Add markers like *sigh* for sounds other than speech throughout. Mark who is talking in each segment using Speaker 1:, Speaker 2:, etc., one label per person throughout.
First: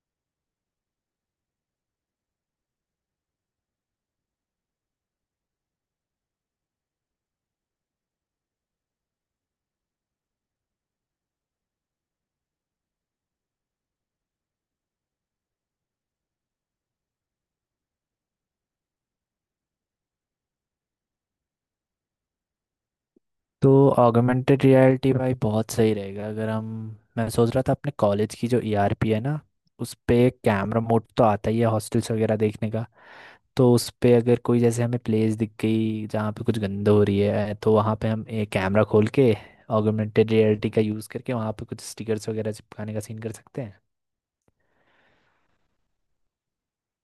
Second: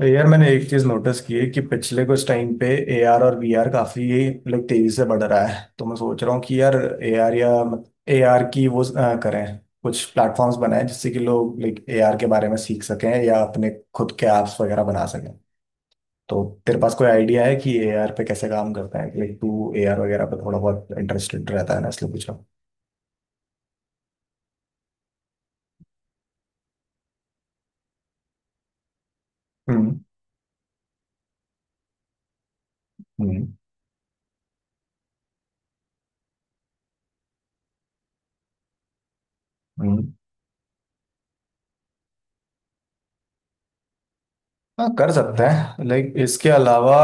Speaker 1: तो यार मैंने एक चीज नोटिस की है कि पिछले कुछ टाइम पे एआर और वीआर काफी लाइक तेजी से बढ़ रहा है। तो मैं सोच रहा हूँ कि यार एआर या एआर की वो करें, कुछ प्लेटफॉर्म्स बनाएं जिससे कि लोग लाइक एआर के बारे में सीख सकें या अपने खुद के ऐप्स वगैरह बना सकें। तो तेरे पास कोई आइडिया है कि एआर पे कैसे काम करता है? लाइक तू एआर वगैरह पे थोड़ा बहुत इंटरेस्टेड रहता है ना, इसलिए पूछ रहा हूँ।
Speaker 2: तो ऑगमेंटेड रियलिटी, भाई, बहुत सही रहेगा अगर हम मैं सोच रहा था। अपने कॉलेज की जो ईआरपी है ना, उस
Speaker 1: हम्म।
Speaker 2: पे कैमरा मोड तो आता ही है, हॉस्टल्स वगैरह देखने का।
Speaker 1: हम्म।
Speaker 2: तो उस पे अगर कोई, जैसे हमें प्लेस दिख गई जहाँ पे कुछ गंद हो रही है, तो वहाँ पे हम एक कैमरा खोल के
Speaker 1: हम्म।
Speaker 2: ऑगमेंटेड रियलिटी का यूज़ करके वहाँ पे कुछ स्टिकर्स वगैरह चिपकाने का सीन कर सकते हैं।
Speaker 1: हाँ कर सकते हैं, लाइक इसके अलावा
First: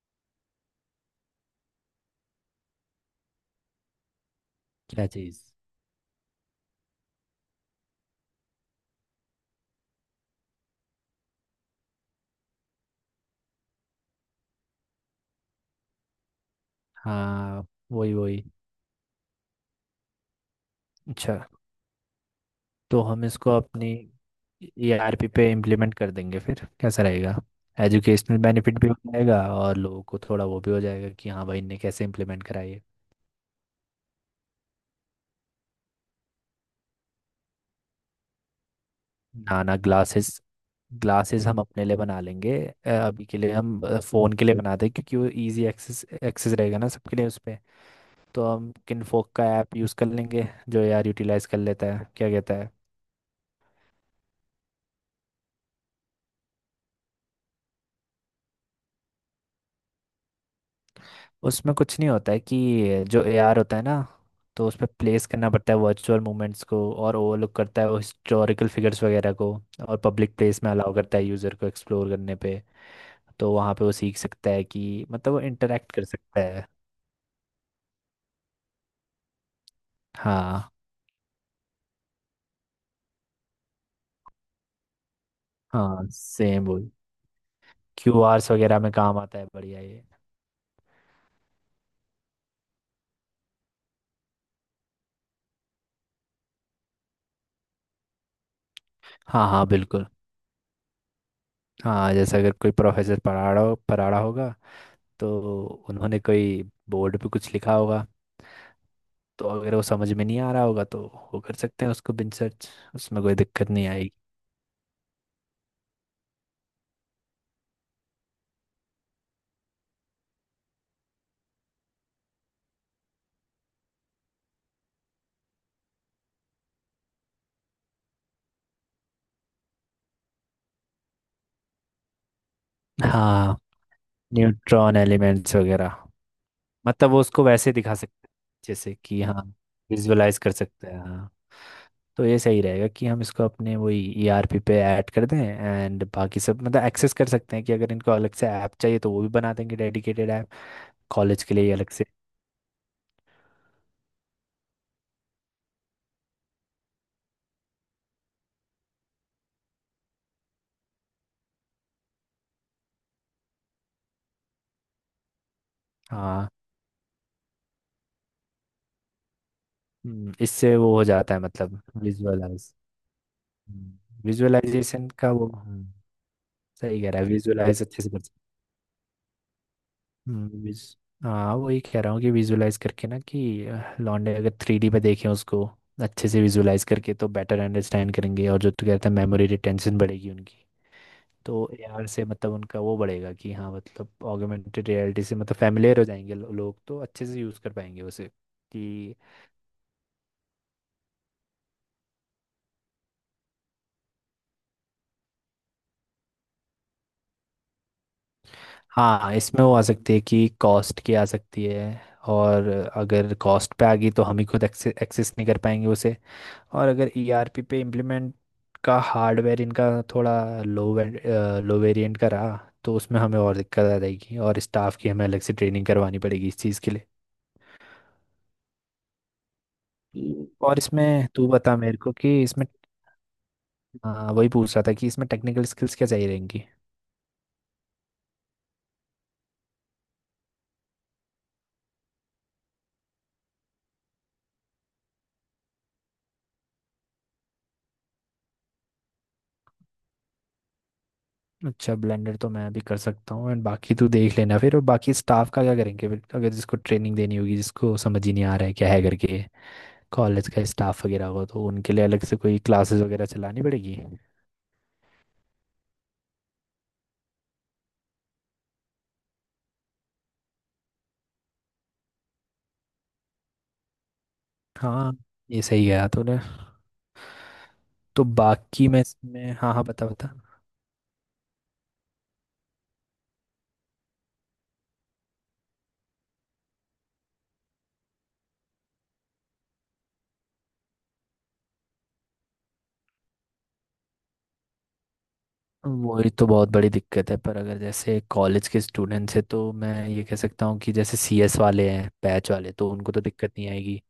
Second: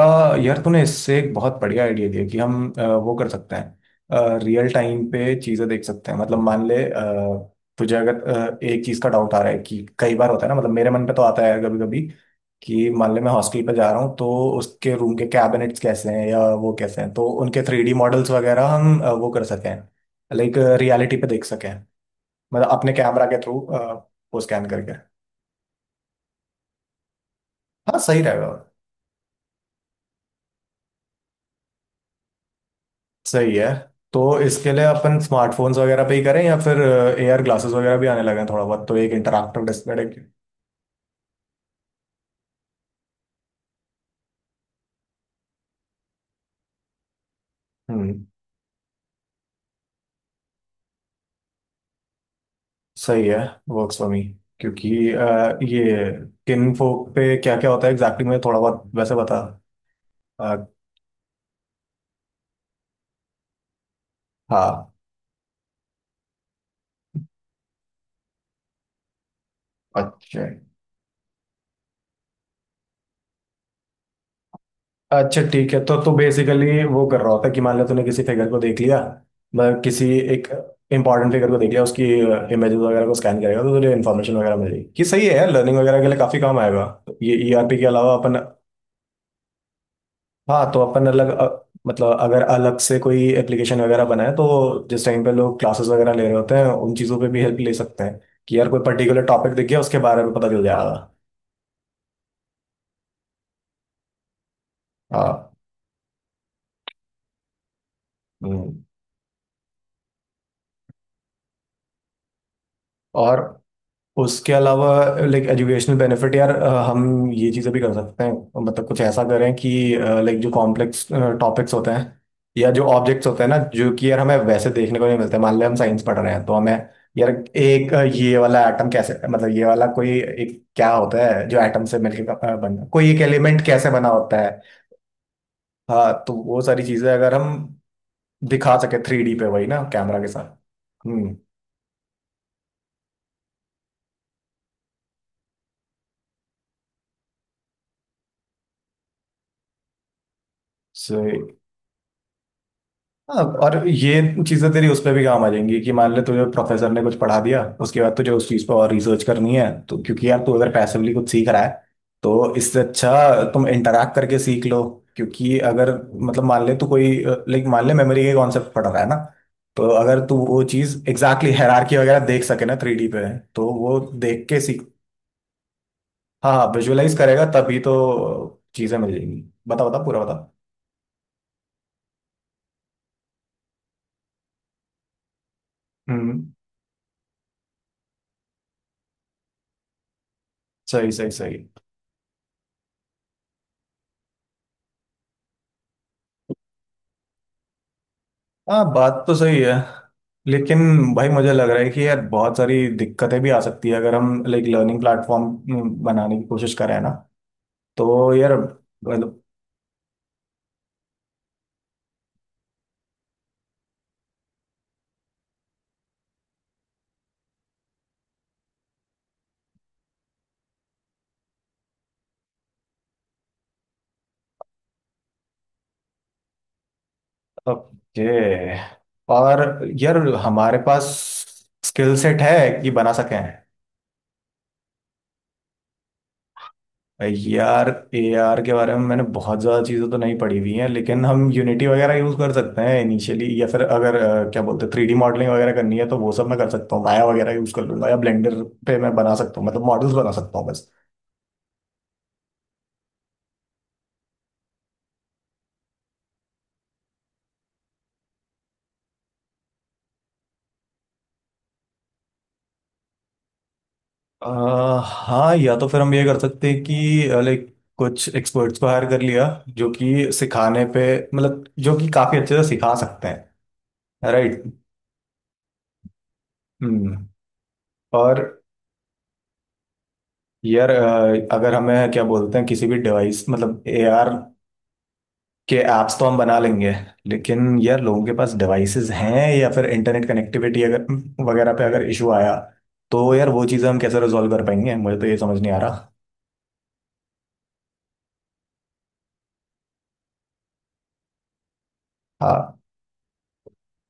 Speaker 1: यार तूने इससे एक बहुत बढ़िया आइडिया दिया कि हम वो कर सकते हैं, रियल टाइम
Speaker 2: क्या
Speaker 1: पे
Speaker 2: चीज़?
Speaker 1: चीज़ें देख सकते हैं। मतलब मान ले तुझे अगर एक चीज़ का डाउट आ रहा है, कि कई बार होता है ना, मतलब मेरे मन पे तो आता है कभी कभी कि मान ले मैं हॉस्टल पे जा रहा हूँ, तो उसके रूम के कैबिनेट्स कैसे हैं या वो कैसे हैं, तो उनके
Speaker 2: हाँ,
Speaker 1: 3D
Speaker 2: वही
Speaker 1: मॉडल्स
Speaker 2: वही।
Speaker 1: वगैरह हम वो कर सकें, लाइक रियलिटी पे
Speaker 2: अच्छा।
Speaker 1: देख सकें, मतलब अपने
Speaker 2: तो हम
Speaker 1: कैमरा के
Speaker 2: इसको
Speaker 1: थ्रू
Speaker 2: अपनी
Speaker 1: वो स्कैन करके।
Speaker 2: ईआरपी पे इम्प्लीमेंट कर देंगे फिर, कैसा रहेगा?
Speaker 1: हाँ सही
Speaker 2: एजुकेशनल
Speaker 1: रहेगा।
Speaker 2: बेनिफिट भी हो जाएगा और लोगों को थोड़ा वो भी हो जाएगा कि हाँ भाई, इनने कैसे इम्प्लीमेंट कराई है।
Speaker 1: सही है। तो इसके लिए अपन स्मार्टफोन्स वगैरह पे ही करें या फिर एआर ग्लासेस वगैरह भी आने लगे हैं थोड़ा बहुत, तो एक
Speaker 2: ना
Speaker 1: इंटरैक्टिव
Speaker 2: ना,
Speaker 1: डिस्प्ले।
Speaker 2: ग्लासेस ग्लासेस हम अपने लिए बना लेंगे। अभी के लिए हम फ़ोन के लिए बनाते हैं क्योंकि वो इजी एक्सेस एक्सेस रहेगा ना सबके लिए उस पे।
Speaker 1: हम्म।
Speaker 2: तो हम किनफोक का ऐप यूज़ कर लेंगे जो यार यूटिलाइज कर लेता है, क्या कहता है?
Speaker 1: सही है। वर्क्स फॉर मी, क्योंकि ये किन फोक पे क्या क्या होता है एग्जैक्टली exactly मैं थोड़ा बहुत वैसे बता अ,
Speaker 2: उसमें कुछ नहीं होता है कि जो एआर होता है ना, तो उस पर
Speaker 1: हाँ।
Speaker 2: प्लेस करना पड़ता है वर्चुअल मूवमेंट्स को। और ओवरलुक करता है वो हिस्टोरिकल फिगर्स वगैरह को। और पब्लिक
Speaker 1: अच्छा।
Speaker 2: प्लेस में अलाउ करता है यूज़र को एक्सप्लोर करने पे। तो वहाँ पे वो सीख सकता है कि मतलब वो
Speaker 1: अच्छा ठीक है,
Speaker 2: इंटरेक्ट
Speaker 1: तो
Speaker 2: कर
Speaker 1: तू
Speaker 2: सकता है।
Speaker 1: बेसिकली वो कर रहा होता है कि मान लिया तूने किसी फिगर को देख लिया, मतलब किसी एक
Speaker 2: हाँ
Speaker 1: इंपॉर्टेंट फिगर को देख लिया, उसकी इमेजेस वगैरह को स्कैन करेगा तो तुझे इन्फॉर्मेशन वगैरह मिलेगी। कि सही है यार, लर्निंग वगैरह
Speaker 2: हाँ,
Speaker 1: के लिए काफी काम
Speaker 2: सेम वो
Speaker 1: आएगा। तो ये ईआरपी के अलावा अपन
Speaker 2: क्यूआरस वगैरह में काम आता है, बढ़िया ये।
Speaker 1: हाँ, तो अपन अलग मतलब अगर अलग से कोई एप्लीकेशन वगैरह बनाए तो जिस टाइम पे लोग क्लासेस वगैरह ले रहे होते हैं उन चीज़ों पे भी हेल्प ले सकते हैं कि यार कोई पर्टिकुलर
Speaker 2: हाँ
Speaker 1: टॉपिक
Speaker 2: हाँ,
Speaker 1: दिख गया उसके
Speaker 2: बिल्कुल।
Speaker 1: बारे में पता चल जाएगा।
Speaker 2: हाँ, जैसे अगर कोई प्रोफेसर पढ़ा रहा होगा, तो
Speaker 1: हाँ।
Speaker 2: उन्होंने कोई बोर्ड पे कुछ लिखा होगा।
Speaker 1: हम्म।
Speaker 2: तो अगर वो समझ में नहीं आ रहा होगा, तो वो कर सकते हैं उसको बिन सर्च। उसमें कोई
Speaker 1: और
Speaker 2: दिक्कत नहीं आएगी।
Speaker 1: उसके अलावा लाइक एजुकेशनल बेनिफिट, यार हम ये चीज़ें भी कर सकते हैं, मतलब कुछ ऐसा करें कि लाइक जो कॉम्प्लेक्स टॉपिक्स होते हैं या जो ऑब्जेक्ट्स होते हैं ना, जो कि यार हमें वैसे देखने को नहीं मिलते, मान लें हम साइंस पढ़ रहे हैं तो हमें यार एक ये वाला एटम कैसे, मतलब ये वाला कोई एक क्या होता है जो एटम से मिलके बना, कोई एक
Speaker 2: हाँ,
Speaker 1: एलिमेंट कैसे बना होता है।
Speaker 2: न्यूट्रॉन एलिमेंट्स वगैरह।
Speaker 1: हाँ, तो वो सारी
Speaker 2: मतलब
Speaker 1: चीज़ें
Speaker 2: वो
Speaker 1: अगर
Speaker 2: उसको
Speaker 1: हम
Speaker 2: वैसे दिखा सकते हैं।
Speaker 1: दिखा
Speaker 2: जैसे
Speaker 1: सके
Speaker 2: कि
Speaker 1: 3D
Speaker 2: हाँ,
Speaker 1: पे, वही ना कैमरा के
Speaker 2: विजुअलाइज कर
Speaker 1: साथ।
Speaker 2: सकते हैं, हाँ।
Speaker 1: हम्म।
Speaker 2: तो ये सही रहेगा कि हम इसको अपने वही ईआरपी पे ऐड कर दें, एंड बाकी सब मतलब एक्सेस कर सकते हैं। कि अगर इनको अलग से ऐप चाहिए तो वो भी बना देंगे डेडिकेटेड ऐप, कॉलेज
Speaker 1: So,
Speaker 2: के लिए ही अलग से।
Speaker 1: हाँ। और ये चीजें तेरी उस पर भी काम आ जाएंगी कि मान ले तुझे प्रोफेसर ने कुछ पढ़ा दिया, उसके बाद तुझे उस चीज पर और रिसर्च करनी है, तो क्योंकि यार तू अगर पैसिवली कुछ सीख रहा है तो इससे अच्छा तुम इंटरैक्ट करके सीख लो। क्योंकि अगर मतलब
Speaker 2: हाँ।
Speaker 1: मान ले तू कोई लाइक मान ले मेमोरी के कॉन्सेप्ट पढ़ रहा है ना, तो अगर तू वो
Speaker 2: इससे
Speaker 1: चीज
Speaker 2: वो हो जाता है
Speaker 1: एग्जैक्टली
Speaker 2: मतलब
Speaker 1: हायरार्की वगैरह देख सके
Speaker 2: विजुअलाइज,
Speaker 1: ना 3D पे, तो वो देख के सीख।
Speaker 2: विजुअलाइजेशन का वो, हाँ।
Speaker 1: हाँ हाँ
Speaker 2: सही कह
Speaker 1: विजुअलाइज
Speaker 2: रहा है,
Speaker 1: करेगा तभी
Speaker 2: विजुअलाइज
Speaker 1: तो
Speaker 2: अच्छे से कर सकते
Speaker 1: चीजें मिल जाएंगी। बता बता पूरा बता।
Speaker 2: हैं। हाँ, वही कह रहा हूँ कि विजुअलाइज करके, ना कि लॉन्डे अगर 3D पे देखें उसको अच्छे से
Speaker 1: हम्म।
Speaker 2: विजुअलाइज करके तो बेटर अंडरस्टैंड करेंगे, और जो तू कहता है मेमोरी रिटेंशन बढ़ेगी उनकी।
Speaker 1: सही सही सही।
Speaker 2: तो एआर से मतलब उनका वो बढ़ेगा कि हाँ, मतलब ऑगमेंटेड रियलिटी से मतलब फैमिलियर हो जाएंगे, लोग तो अच्छे से यूज़ कर पाएंगे उसे।
Speaker 1: हाँ
Speaker 2: कि
Speaker 1: बात तो सही है, लेकिन भाई मुझे लग रहा है कि यार बहुत सारी दिक्कतें भी आ सकती है अगर हम लाइक लर्निंग प्लेटफॉर्म बनाने की कोशिश करें ना, तो यार
Speaker 2: हाँ,
Speaker 1: मतलब
Speaker 2: इसमें वो आ सकती है कि कॉस्ट की आ सकती है। और अगर कॉस्ट पे आ गई तो हम ही खुद एक्सेस नहीं कर पाएंगे उसे। और अगर ईआरपी पे इम्प्लीमेंट का हार्डवेयर इनका थोड़ा लो लो वेरिएंट का रहा, तो उसमें हमें और दिक्कत आ जाएगी, और स्टाफ की हमें अलग से ट्रेनिंग करवानी पड़ेगी इस चीज़ के लिए।
Speaker 1: ओके। और यार हमारे
Speaker 2: और
Speaker 1: पास
Speaker 2: इसमें तू बता मेरे को
Speaker 1: स्किल सेट
Speaker 2: कि
Speaker 1: है
Speaker 2: इसमें।
Speaker 1: कि बना सकें?
Speaker 2: हाँ, वही पूछ रहा था कि इसमें टेक्निकल स्किल्स क्या चाहिए रहेंगी।
Speaker 1: यार एआर के बारे में मैंने बहुत ज़्यादा चीज़ें तो नहीं पढ़ी हुई हैं, लेकिन हम यूनिटी वगैरह यूज़ कर सकते हैं इनिशियली, या फिर अगर क्या बोलते हैं थ्री डी मॉडलिंग वगैरह करनी है तो वो सब मैं कर सकता हूँ, माया वगैरह यूज़ कर लूंगा या ब्लेंडर पे मैं बना सकता हूँ, मतलब मॉडल्स बना सकता हूँ बस।
Speaker 2: अच्छा, ब्लेंडर तो मैं भी कर सकता हूँ, एंड बाकी तू देख लेना फिर। और बाकी स्टाफ का क्या करेंगे फिर, अगर जिसको ट्रेनिंग देनी होगी, जिसको समझ ही नहीं आ रहा है क्या है करके। कॉलेज का स्टाफ वगैरह हो तो उनके लिए अलग से कोई क्लासेस वगैरह चलानी पड़ेगी।
Speaker 1: अ, हाँ या तो फिर हम ये कर सकते हैं कि लाइक कुछ एक्सपर्ट्स को हायर कर लिया जो कि सिखाने पे मतलब जो कि काफ़ी अच्छे से सिखा सकते हैं। राइट।
Speaker 2: हाँ, ये सही गया तूने।
Speaker 1: हम्म।
Speaker 2: तो
Speaker 1: और
Speaker 2: बाकी मैं इसमें, हाँ हाँ, बता बता।
Speaker 1: यार अगर हमें क्या बोलते हैं किसी भी डिवाइस मतलब एआर कि ऐप्स तो हम बना लेंगे, लेकिन यार लोगों के पास डिवाइसेस हैं या फिर इंटरनेट कनेक्टिविटी अगर वगैरह पे अगर इशू आया तो यार वो चीज़ें हम कैसे रिजॉल्व कर पाएंगे, मुझे तो ये समझ नहीं आ रहा।
Speaker 2: वही तो बहुत बड़ी दिक्कत है, पर अगर जैसे कॉलेज के स्टूडेंट्स हैं तो मैं ये कह सकता हूँ कि जैसे सीएस वाले हैं, बैच वाले,
Speaker 1: हाँ,
Speaker 2: तो उनको तो दिक्कत नहीं आएगी।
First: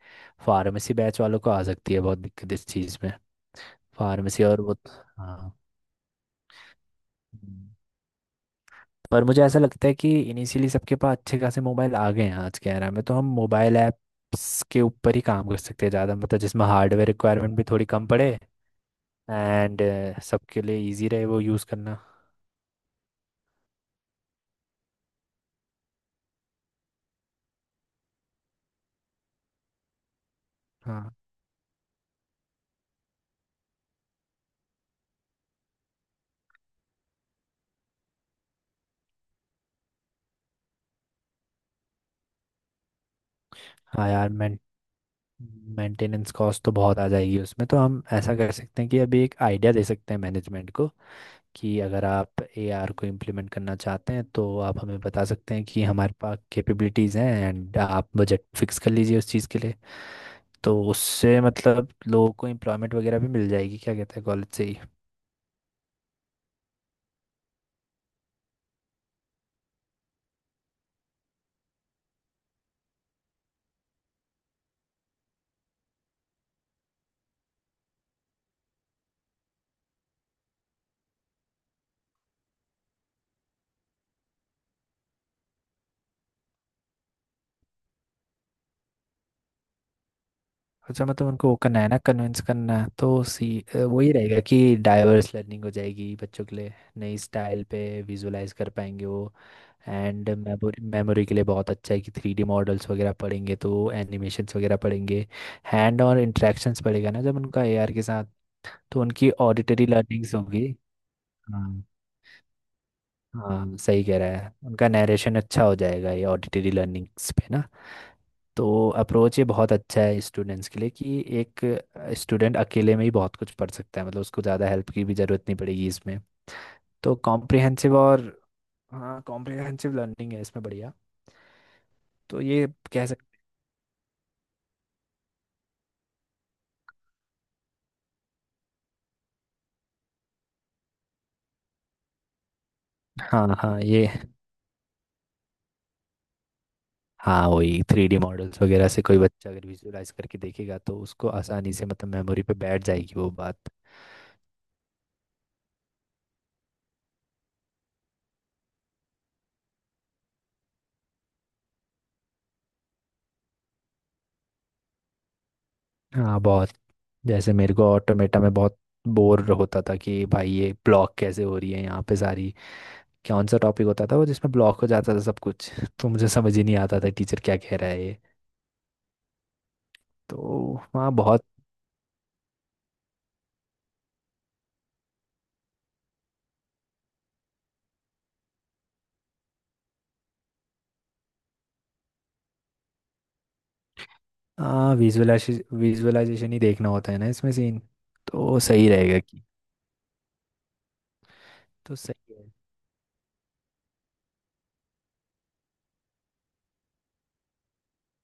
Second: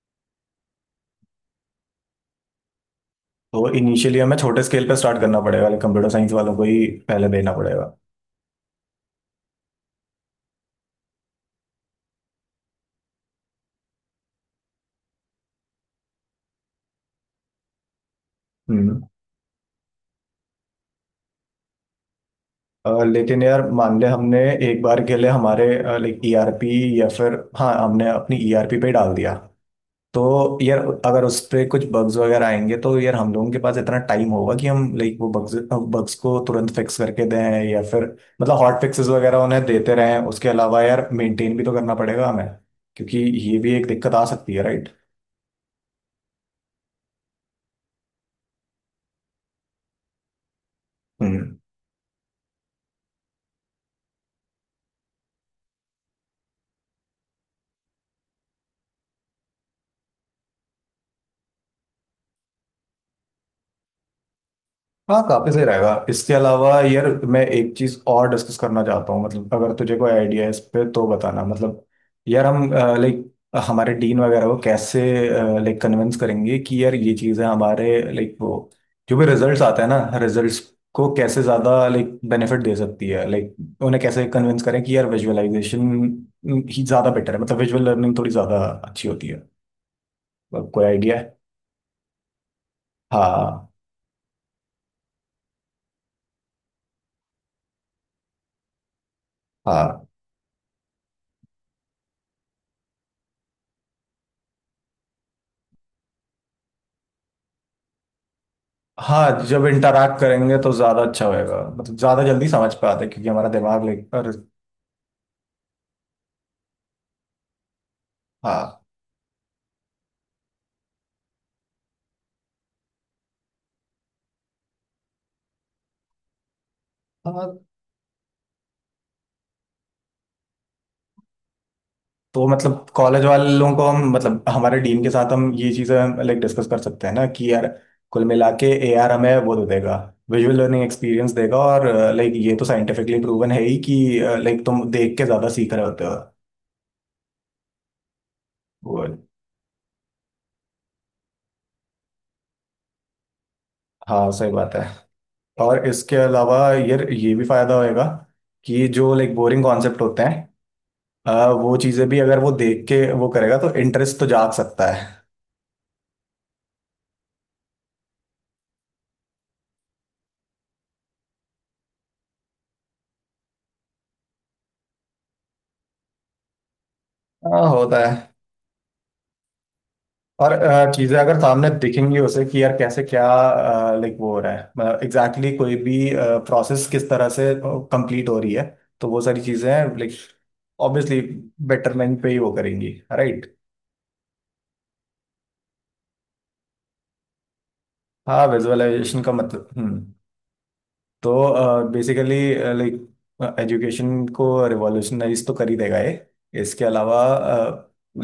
Speaker 2: फार्मेसी बैच वालों को आ सकती है बहुत दिक्कत इस चीज़ में।
Speaker 1: तो इनिशियली हमें
Speaker 2: फार्मेसी और
Speaker 1: छोटे
Speaker 2: वो
Speaker 1: स्केल
Speaker 2: तो,
Speaker 1: पे स्टार्ट करना
Speaker 2: हाँ।
Speaker 1: पड़ेगा, कंप्यूटर साइंस वालों को ही पहले देना
Speaker 2: हम्म।
Speaker 1: पड़ेगा।
Speaker 2: पर मुझे ऐसा लगता है कि इनिशियली सबके पास अच्छे खासे मोबाइल आ गए हैं आज के era में, तो हम मोबाइल ऐप्स के ऊपर ही काम कर सकते हैं ज़्यादा, मतलब जिसमें हार्डवेयर रिक्वायरमेंट भी थोड़ी कम पड़े,
Speaker 1: हम्म।
Speaker 2: एंड सबके लिए इजी रहे वो यूज़ करना।
Speaker 1: लेकिन यार मान ले हमने एक बार के लिए हमारे लाइक ईआरपी या फिर, हाँ हमने अपनी ईआरपी पे ही डाल दिया, तो यार
Speaker 2: हाँ
Speaker 1: अगर उस पे कुछ बग्स वगैरह आएंगे तो यार हम लोगों के पास इतना टाइम होगा कि हम लाइक वो बग्स बग्स को तुरंत फिक्स करके दें, या फिर मतलब हॉट फिक्सेस वगैरह उन्हें देते रहें? उसके अलावा यार मेंटेन भी तो करना पड़ेगा हमें, क्योंकि ये भी एक
Speaker 2: हाँ,
Speaker 1: दिक्कत आ
Speaker 2: यार
Speaker 1: सकती
Speaker 2: मैं,
Speaker 1: है, राइट।
Speaker 2: मेंटेनेंस कॉस्ट तो बहुत आ जाएगी उसमें। तो हम ऐसा कर सकते हैं कि अभी एक आइडिया दे सकते हैं मैनेजमेंट को,
Speaker 1: हम्म।
Speaker 2: कि अगर आप एआर को इम्प्लीमेंट करना चाहते हैं तो आप हमें बता सकते हैं कि हमारे पास कैपेबिलिटीज़ हैं, एंड आप बजट फिक्स कर लीजिए उस चीज़ के लिए। तो उससे मतलब लोगों को एम्प्लॉयमेंट वगैरह भी मिल जाएगी, क्या कहते हैं, कॉलेज से ही।
Speaker 1: हाँ काफी सही रहेगा। इसके अलावा यार मैं एक चीज और डिस्कस करना चाहता हूँ, मतलब अगर तुझे कोई आइडिया है इस पे तो बताना। मतलब यार हम लाइक हमारे डीन वगैरह को कैसे लाइक कन्विंस करेंगे कि यार ये चीजें हमारे लाइक वो जो भी रिजल्ट्स आते हैं ना, रिजल्ट्स को कैसे ज्यादा लाइक बेनिफिट दे सकती है, लाइक उन्हें कैसे कन्विंस करें कि यार विजुअलाइजेशन ही ज्यादा बेटर है, मतलब विजुअल लर्निंग थोड़ी ज्यादा अच्छी होती है। मतलब कोई
Speaker 2: अच्छा,
Speaker 1: आइडिया है?
Speaker 2: मतलब उनको वो करना है ना, कन्विंस करना, तो सी,
Speaker 1: हाँ।
Speaker 2: वही रहेगा कि डाइवर्स लर्निंग हो जाएगी बच्चों के लिए, नई स्टाइल पे विजुलाइज कर पाएंगे वो।
Speaker 1: हाँ।
Speaker 2: एंड मेमोरी, मेमोरी के लिए बहुत अच्छा है कि 3D मॉडल्स वगैरह पढ़ेंगे तो एनिमेशंस वगैरह पढ़ेंगे। हैंड और इंट्रैक्शंस पड़ेगा ना जब उनका AR के साथ, तो उनकी
Speaker 1: हाँ जब
Speaker 2: ऑडिटरी
Speaker 1: इंटरैक्ट
Speaker 2: लर्निंग्स
Speaker 1: करेंगे
Speaker 2: होगी।
Speaker 1: तो ज्यादा अच्छा होएगा,
Speaker 2: हाँ
Speaker 1: मतलब ज्यादा जल्दी समझ पाते हैं, क्योंकि हमारा
Speaker 2: हाँ,
Speaker 1: दिमाग
Speaker 2: सही कह रहा
Speaker 1: लेकर।
Speaker 2: है, उनका नरेशन अच्छा हो जाएगा ये ऑडिटरी लर्निंग्स पे ना।
Speaker 1: हाँ।
Speaker 2: तो अप्रोच ये बहुत अच्छा है स्टूडेंट्स के लिए, कि एक स्टूडेंट अकेले में ही बहुत कुछ पढ़ सकता है, मतलब उसको ज़्यादा हेल्प की भी ज़रूरत नहीं पड़ेगी इसमें। तो
Speaker 1: हाँ
Speaker 2: कॉम्प्रिहेंसिव और, हाँ, कॉम्प्रिहेंसिव लर्निंग है इसमें, बढ़िया। तो
Speaker 1: तो
Speaker 2: ये
Speaker 1: मतलब
Speaker 2: कह
Speaker 1: कॉलेज
Speaker 2: सकते,
Speaker 1: वालों को हम मतलब हमारे डीन के साथ हम ये चीजें लाइक डिस्कस कर सकते हैं ना कि यार कुल मिला के ए आर हमें वो दे देगा, विजुअल लर्निंग एक्सपीरियंस देगा, और लाइक ये तो साइंटिफिकली
Speaker 2: हाँ
Speaker 1: प्रूवन है ही
Speaker 2: हाँ,
Speaker 1: कि
Speaker 2: ये।
Speaker 1: लाइक तुम देख के ज्यादा सीख रहे होते हो।
Speaker 2: हाँ, वही 3D मॉडल्स वगैरह से
Speaker 1: वो
Speaker 2: कोई बच्चा अगर विजुअलाइज करके देखेगा, तो उसको आसानी से मतलब मेमोरी पे बैठ जाएगी वो बात।
Speaker 1: हाँ सही बात है। और इसके अलावा यार ये भी फायदा होएगा कि जो लाइक बोरिंग कॉन्सेप्ट होते हैं वो चीजें भी अगर वो देख के वो करेगा तो इंटरेस्ट तो जाग सकता है।
Speaker 2: हाँ बहुत, जैसे मेरे को ऑटोमेटा में बहुत बोर होता था कि भाई ये ब्लॉक कैसे हो रही है यहाँ पे सारी, कौन सा टॉपिक होता था वो जिसमें ब्लॉक हो जाता था सब कुछ *laughs* तो मुझे समझ ही नहीं आता था टीचर क्या
Speaker 1: हाँ
Speaker 2: कह रहा
Speaker 1: होता
Speaker 2: है ये।
Speaker 1: है।
Speaker 2: तो
Speaker 1: और
Speaker 2: वहाँ
Speaker 1: चीजें अगर
Speaker 2: बहुत,
Speaker 1: सामने दिखेंगी उसे कि यार कैसे क्या लाइक वो हो रहा है, मतलब एग्जैक्टली exactly कोई भी प्रोसेस किस तरह से कंप्लीट हो रही है, तो वो सारी चीजें लाइक ऑब्वियसली बेटरमेंट पे ही वो करेंगी, राइट।
Speaker 2: विजुअलाइजेशन, विजुअलाइजेशन ही देखना होता है ना इसमें सीन।
Speaker 1: हाँ
Speaker 2: तो सही रहेगा
Speaker 1: विजुअलाइजेशन का
Speaker 2: कि,
Speaker 1: मतलब हम्म। तो
Speaker 2: तो
Speaker 1: बेसिकली
Speaker 2: सही है।
Speaker 1: लाइक एजुकेशन को रिवॉल्यूशनाइज तो कर ही देगा ये। इसके अलावा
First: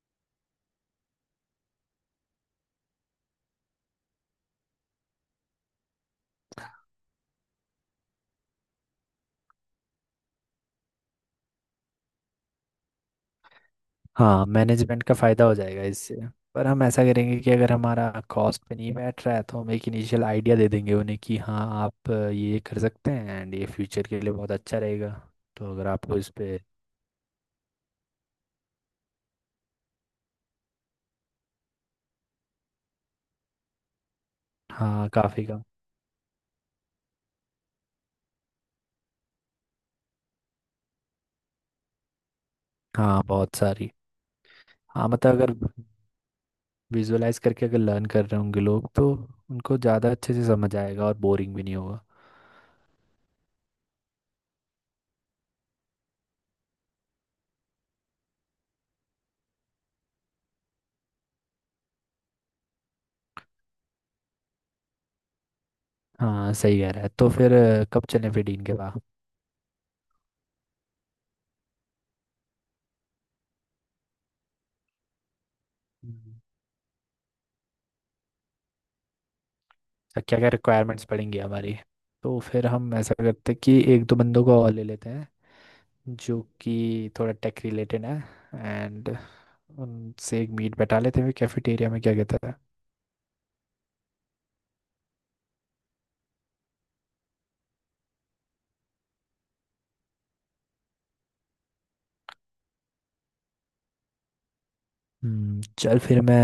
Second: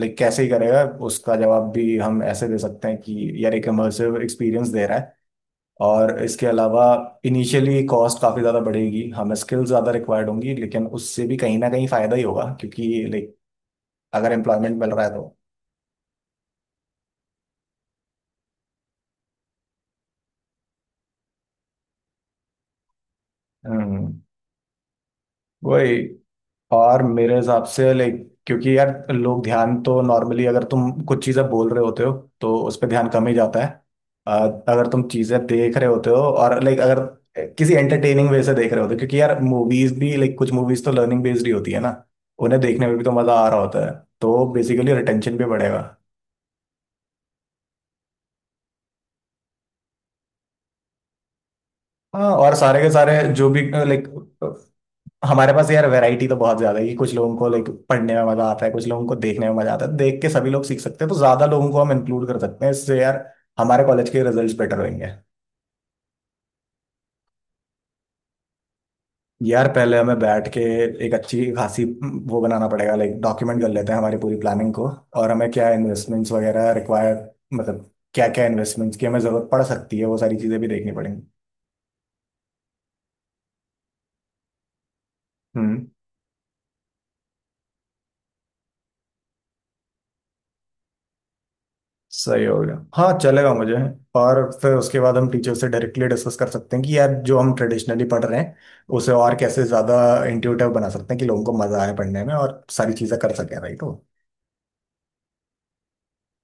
Speaker 1: लाइक कैसे ही करेगा उसका जवाब भी हम ऐसे दे सकते हैं कि यार एक इमर्सिव एक्सपीरियंस दे रहा है, और इसके अलावा इनिशियली कॉस्ट काफ़ी ज़्यादा बढ़ेगी, हमें स्किल्स ज़्यादा रिक्वायर्ड होंगी, लेकिन उससे भी कहीं ना कहीं फ़ायदा ही होगा क्योंकि लाइक अगर
Speaker 2: हाँ,
Speaker 1: एम्प्लॉयमेंट मिल
Speaker 2: मैनेजमेंट
Speaker 1: रहा है
Speaker 2: का
Speaker 1: तो।
Speaker 2: फ़ायदा हो जाएगा इससे। पर हम ऐसा करेंगे कि अगर हमारा कॉस्ट पे नहीं बैठ रहा है तो हम एक इनिशियल आइडिया दे देंगे उन्हें कि हाँ आप ये कर सकते हैं, एंड ये फ्यूचर
Speaker 1: हम्म।
Speaker 2: के लिए बहुत अच्छा रहेगा। तो अगर
Speaker 1: वही
Speaker 2: आपको इस पे,
Speaker 1: और मेरे हिसाब से लाइक, क्योंकि यार लोग ध्यान तो नॉर्मली अगर तुम कुछ चीज़ें बोल रहे होते हो तो उस पर ध्यान कम ही जाता है। अ, अगर तुम
Speaker 2: हाँ
Speaker 1: चीज़ें
Speaker 2: काफ़ी का,
Speaker 1: देख रहे होते हो और लाइक अगर किसी एंटरटेनिंग वे से देख रहे होते हो, क्योंकि यार मूवीज भी लाइक कुछ मूवीज तो लर्निंग बेस्ड ही होती है ना, उन्हें देखने में भी तो
Speaker 2: हाँ
Speaker 1: मज़ा आ
Speaker 2: बहुत
Speaker 1: रहा होता
Speaker 2: सारी।
Speaker 1: है। तो बेसिकली
Speaker 2: हाँ
Speaker 1: रिटेंशन
Speaker 2: मतलब,
Speaker 1: भी
Speaker 2: अगर
Speaker 1: बढ़ेगा।
Speaker 2: विजुअलाइज करके अगर लर्न कर रहे होंगे लोग, तो उनको ज़्यादा अच्छे से समझ आएगा और बोरिंग भी नहीं होगा।
Speaker 1: हाँ और सारे के सारे जो भी लाइक हमारे पास यार वैरायटी तो बहुत ज्यादा है, कि कुछ लोगों को लाइक पढ़ने में मजा आता है, कुछ लोगों को देखने में मजा आता है, देख के सभी लोग सीख सकते हैं, तो ज्यादा लोगों को हम इंक्लूड कर सकते हैं इससे यार, हमारे कॉलेज के रिजल्ट्स बेटर होंगे।
Speaker 2: हाँ, सही कह रहा है। तो फिर कब चलें फिर डीन के पास?
Speaker 1: यार पहले हमें बैठ के एक अच्छी खासी वो बनाना पड़ेगा, लाइक डॉक्यूमेंट कर लेते हैं हमारी पूरी प्लानिंग को, और हमें क्या इन्वेस्टमेंट्स
Speaker 2: हम्म।
Speaker 1: वगैरह रिक्वायर, मतलब क्या क्या इन्वेस्टमेंट्स की हमें जरूरत पड़ सकती है वो
Speaker 2: तो
Speaker 1: सारी
Speaker 2: क्या क्या
Speaker 1: चीजें भी देखनी
Speaker 2: रिक्वायरमेंट्स
Speaker 1: पड़ेंगी।
Speaker 2: पड़ेंगी हमारी। तो फिर हम ऐसा करते हैं कि एक दो बंदों को और ले लेते हैं
Speaker 1: हम्म।
Speaker 2: जो कि थोड़ा टेक रिलेटेड है, एंड उनसे एक मीट बैठा लेते हैं कैफेटेरिया में, क्या
Speaker 1: सही
Speaker 2: कहता है?
Speaker 1: होगा हाँ, चलेगा मुझे। और फिर उसके बाद हम टीचर से डायरेक्टली डिस्कस कर सकते हैं कि यार जो हम ट्रेडिशनली पढ़ रहे हैं उसे और कैसे ज़्यादा इंट्यूटिव बना सकते हैं कि लोगों को मज़ा आए पढ़ने में और सारी चीज़ें कर सकें, राइट हो।
Speaker 2: हम्म, चल फिर मैं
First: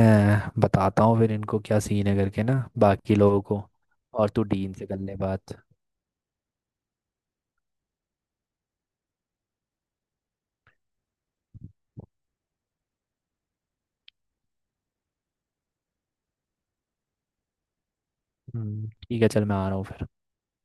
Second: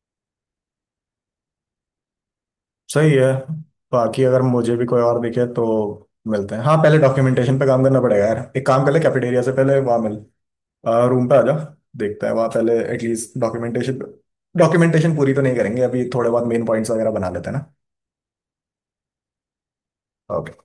Speaker 2: बताता हूँ फिर इनको क्या सीन है करके ना,
Speaker 1: सही
Speaker 2: बाकी
Speaker 1: है।
Speaker 2: लोगों को।
Speaker 1: बाकी
Speaker 2: और
Speaker 1: अगर
Speaker 2: तू डीन
Speaker 1: मुझे भी
Speaker 2: से कर
Speaker 1: कोई
Speaker 2: ले
Speaker 1: और दिखे
Speaker 2: बात।
Speaker 1: तो मिलते हैं हाँ, पहले डॉक्यूमेंटेशन पे काम करना पड़ेगा यार, एक काम कर ले कैफेटेरिया से पहले वहाँ मिल, रूम पे आ जा, देखते हैं वहाँ पहले एटलीस्ट डॉक्यूमेंटेशन, डॉक्यूमेंटेशन पूरी तो नहीं करेंगे अभी, थोड़े बहुत मेन पॉइंट्स वगैरह बना लेते हैं ना।
Speaker 2: ठीक है, चल मैं आ रहा हूँ फिर।
Speaker 1: ओके।